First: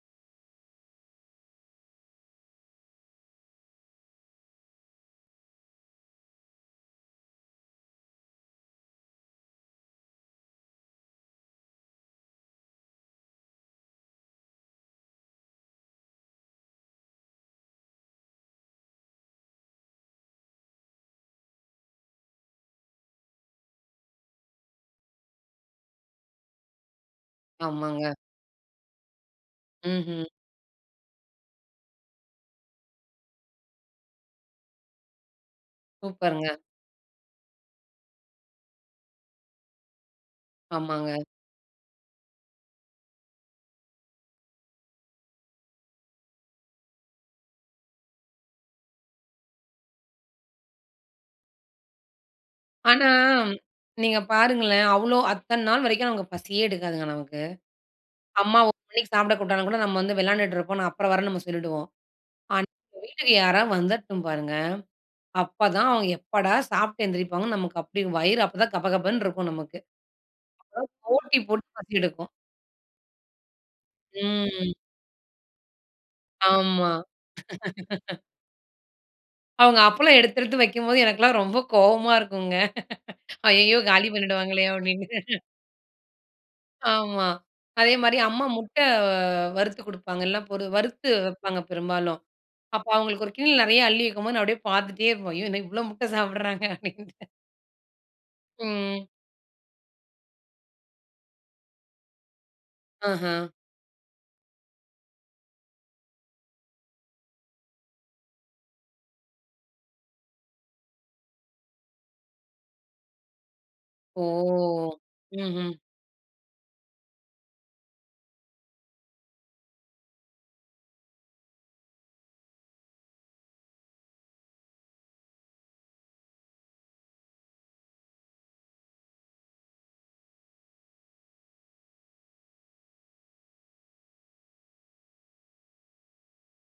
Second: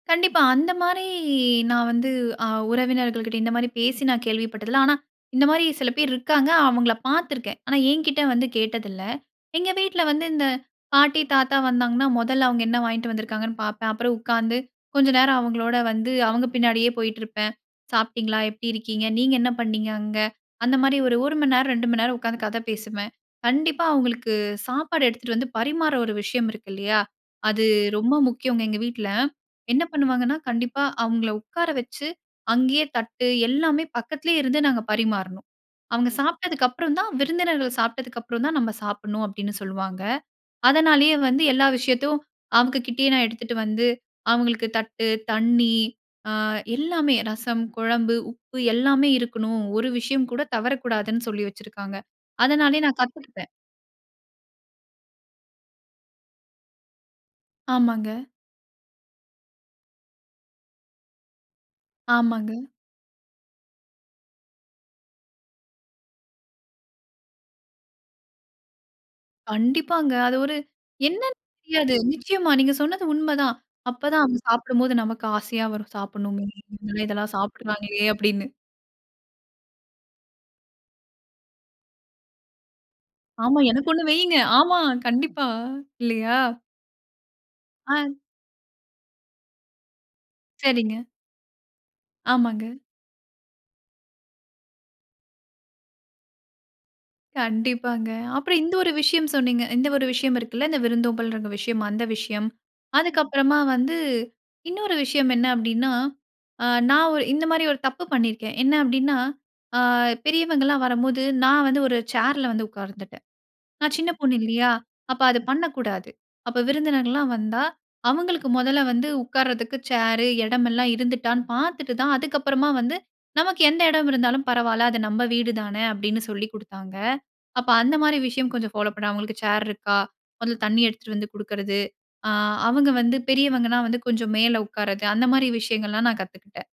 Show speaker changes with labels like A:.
A: கண்டிப்பா. அந்த மாரி நான் வந்து அ உறவினர்கள் கிட்ட இந்த மாரி பேசி நான் கேள்விப்பட்டதில்ல. ஆனா இந்த மாரி சில பேர் இருக்காங்க அவங்கள பாத்துருக்கேன். ஆனா என்கிட்ட வந்து கேட்டதில்ல. எங்க வீட்டுல வந்து இந்த பாட்டி தாத்தா வந்தாங்கன்னா முதல்ல அவங்க என்ன வாங்கிட்டு வந்திருக்காங்கன்னு பாப்பேன். அப்புறம் உக்காந்து கொஞ்ச நேரம் அவங்களோட வந்து அவங்க பின்னாடியே போயிட்டு இருப்பேன். சாப்பிட்டீங்களா? எப்படி இருக்கீங்க? நீங்க என்ன பண்ணீங்க. அங்க அந்த மாரி ஒரு 1 மணி நேரம் 2 மணி நேரம் உக்காந்து கதை பேசுவேன். கண்டிப்பா அவங்களுக்கு சாப்பாடு எடுத்துட்டு வந்து பரிமாற ஒரு விஷயம் இருக்கு இல்லையா, அது
B: ஆமாங்க.
A: ரொம்ப முக்கியங்க. எங்க வீட்டுல என்ன
B: ம்ஹ்ம்.
A: பண்ணுவாங்கன்னா கண்டிப்பா அவங்கள உக்கார வச்சு அங்கேயே தட்டு எல்லாமே பக்கத்திலேயே இருந்து நாங்க பரிமாறணும். அவங்க
B: சூப்பருங்க.
A: சாப்பிட்டதுக்கு அப்புறம் தான் விருந்தினர்கள் சாப்பிட்டதுக்கு அப்புறம் தான் நம்ம சாப்பிடனும் அப்படின்னு சொல்லுவாங்க. அதனாலேயே
B: ஆமாங்க.
A: வந்து எல்லா விஷயத்தையும் அவங்க கிட்டயே நான் எடுத்துட்டு வந்து அவங்களுக்கு தட்டு, தண்ணீ அ எல்லாமே அ ரசம், கொழம்பு, உப்பு எல்லாமே இருக்கணும். ஒரு விஷயம் கூட தவறக்கூடாதுன்னு சொல்லி வச்சுருக்காங்க. அதனாலயே நான்
B: ஆனா
A: கத்துகிட்டேன்.
B: நீங்க பாருங்களேன். அவ்ளோ அத்தன நாள் வரைக்கும் நமக்கு பசியே எடுக்காதுங்க நமக்கு.
A: ஆமாங்க.
B: அம்மா 1 மணிக்கு சாப்பிட கூப்புட்டா கூட நாம வந்து விளையாடிட்டு இருப்போம் அப்புறம் வரேன்னு சொல்லிடுவோம்.
A: ஆமாங்க.
B: ஆனா, வீட்டுக்கு யாராவது வந்துறட்டும் பாருங்க. அப்பதான் அவங்க எப்படா சாப்ட்டு எழுந்திரிப்பாங்கன்னு நமக்கு அப்டி வயிறு அப்பதான் கபகபன்னு இருக்கும் நமக்கு.
A: கண்டிப்பாங்க. அது ஒரு என்னன்னு
B: போட்டி போட்டு
A: தெரியாது.
B: பசி எடுக்கும்
A: நிச்சயமா. நீங்க சொன்னது உண்மை தான். அப்பதான் அவங்க
B: ம்.
A: சாப்பிடும்போது நமக்கு ஆசையா வரும் சாப்பிடனும்.
B: ஆமா.
A: இதெல்லாம் சாப்பிடுகிறாங்களே அப்படின்னு.
B: அவங்க அப்பளம் எடுத்தெடுத்து வைக்கும்போது, எனக்கெல்லாம் ரொம்ப கோவமா இருக்குங்க,
A: ஆமா.
B: அய்யயோ
A: எனக்கு ஒண்ணு
B: காலி
A: வைங்க.
B: பண்ணிருவாங்களே
A: ஆமா.
B: அப்படின்னு.
A: கண்டிப்பா. இல்லையா?
B: ஆமா.
A: ஆ.
B: அதேமாரி அம்மா முட்ட அ வறுத்து கொடுப்பாங்கல்ல, பொரு
A: சரிங்க.
B: வறுத்து வைப்பாங்க பெரும்பாலும்,
A: ஆமாங்க.
B: அப்ப அவங்களுக்கு ஒரு கிண்ணத்துல நிறைய அள்ளி வைக்கும்போது நான் அப்படியே பாத்துட்டே இருப்பேன், "ஐயோ என்ன இவ்ளோ முட்ட சாப்பிடுறாங்க" அப்படின்ட்டு.
A: கண்டிப்பாங்க. அப்புறம் இந்த ஒரு
B: ம்.
A: விஷயம் சொன்னீங்க. இந்த ஒரு விஷயம் இருக்குல்ல இந்த விருந்தோம்பலுன்ற விஷயம். அந்த விஷயம். அதுக்கு
B: ஆஹா.
A: அப்புறமா வந்து இன்னொரு விஷயம் என்ன அப்டின்னா, ஆ நான் ஒ இந்த மாரி ஒரு தப்பு பண்ணியிருக்கேன். என்ன அப்டின்னா ஆ பெரியவங்கல்லாம் வரம்போது நான் வந்து ஒரு சேர்ல வந்து உக்கார்ந்துட்டேன். நான் சின்ன
B: ஓ!
A: பொண்ணுல்லையா? அப்ப அத
B: ம்ஹ்ம்.
A: பண்ணக்கூடாது. அப்ப விருந்தினர்கள்லாம் வந்தா அவங்களுக்கு முதல்ல வந்து உக்காரதற்கு சேரு, எடம் எல்லாம் இருந்துட்டான்னு பாத்துட்டு தான் அதுக்கு அப்புறமா வந்து நமக்கு எந்த எடம் இருந்தாலும் பரவாயில்ல அது நம்ம வீடுதான அப்படின்னு சொல்லிக் குடுத்தாங்க. அப்ப அந்த மாரி விஷயம் கொஞ்சம் ஃபாலோ பண்ண அவங்களுக்கு சேர் இருக்கா? அதில தண்ணீ எடுத்துட்டு வந்து குடுக்கிறது அ அவங்க வந்து பெரியவங்கனா வந்து கொஞ்சம் மேலே உக்காரது அந்த மாரி விஷயங்கள்லாம் நான் கத்துக்கிட்டேன்.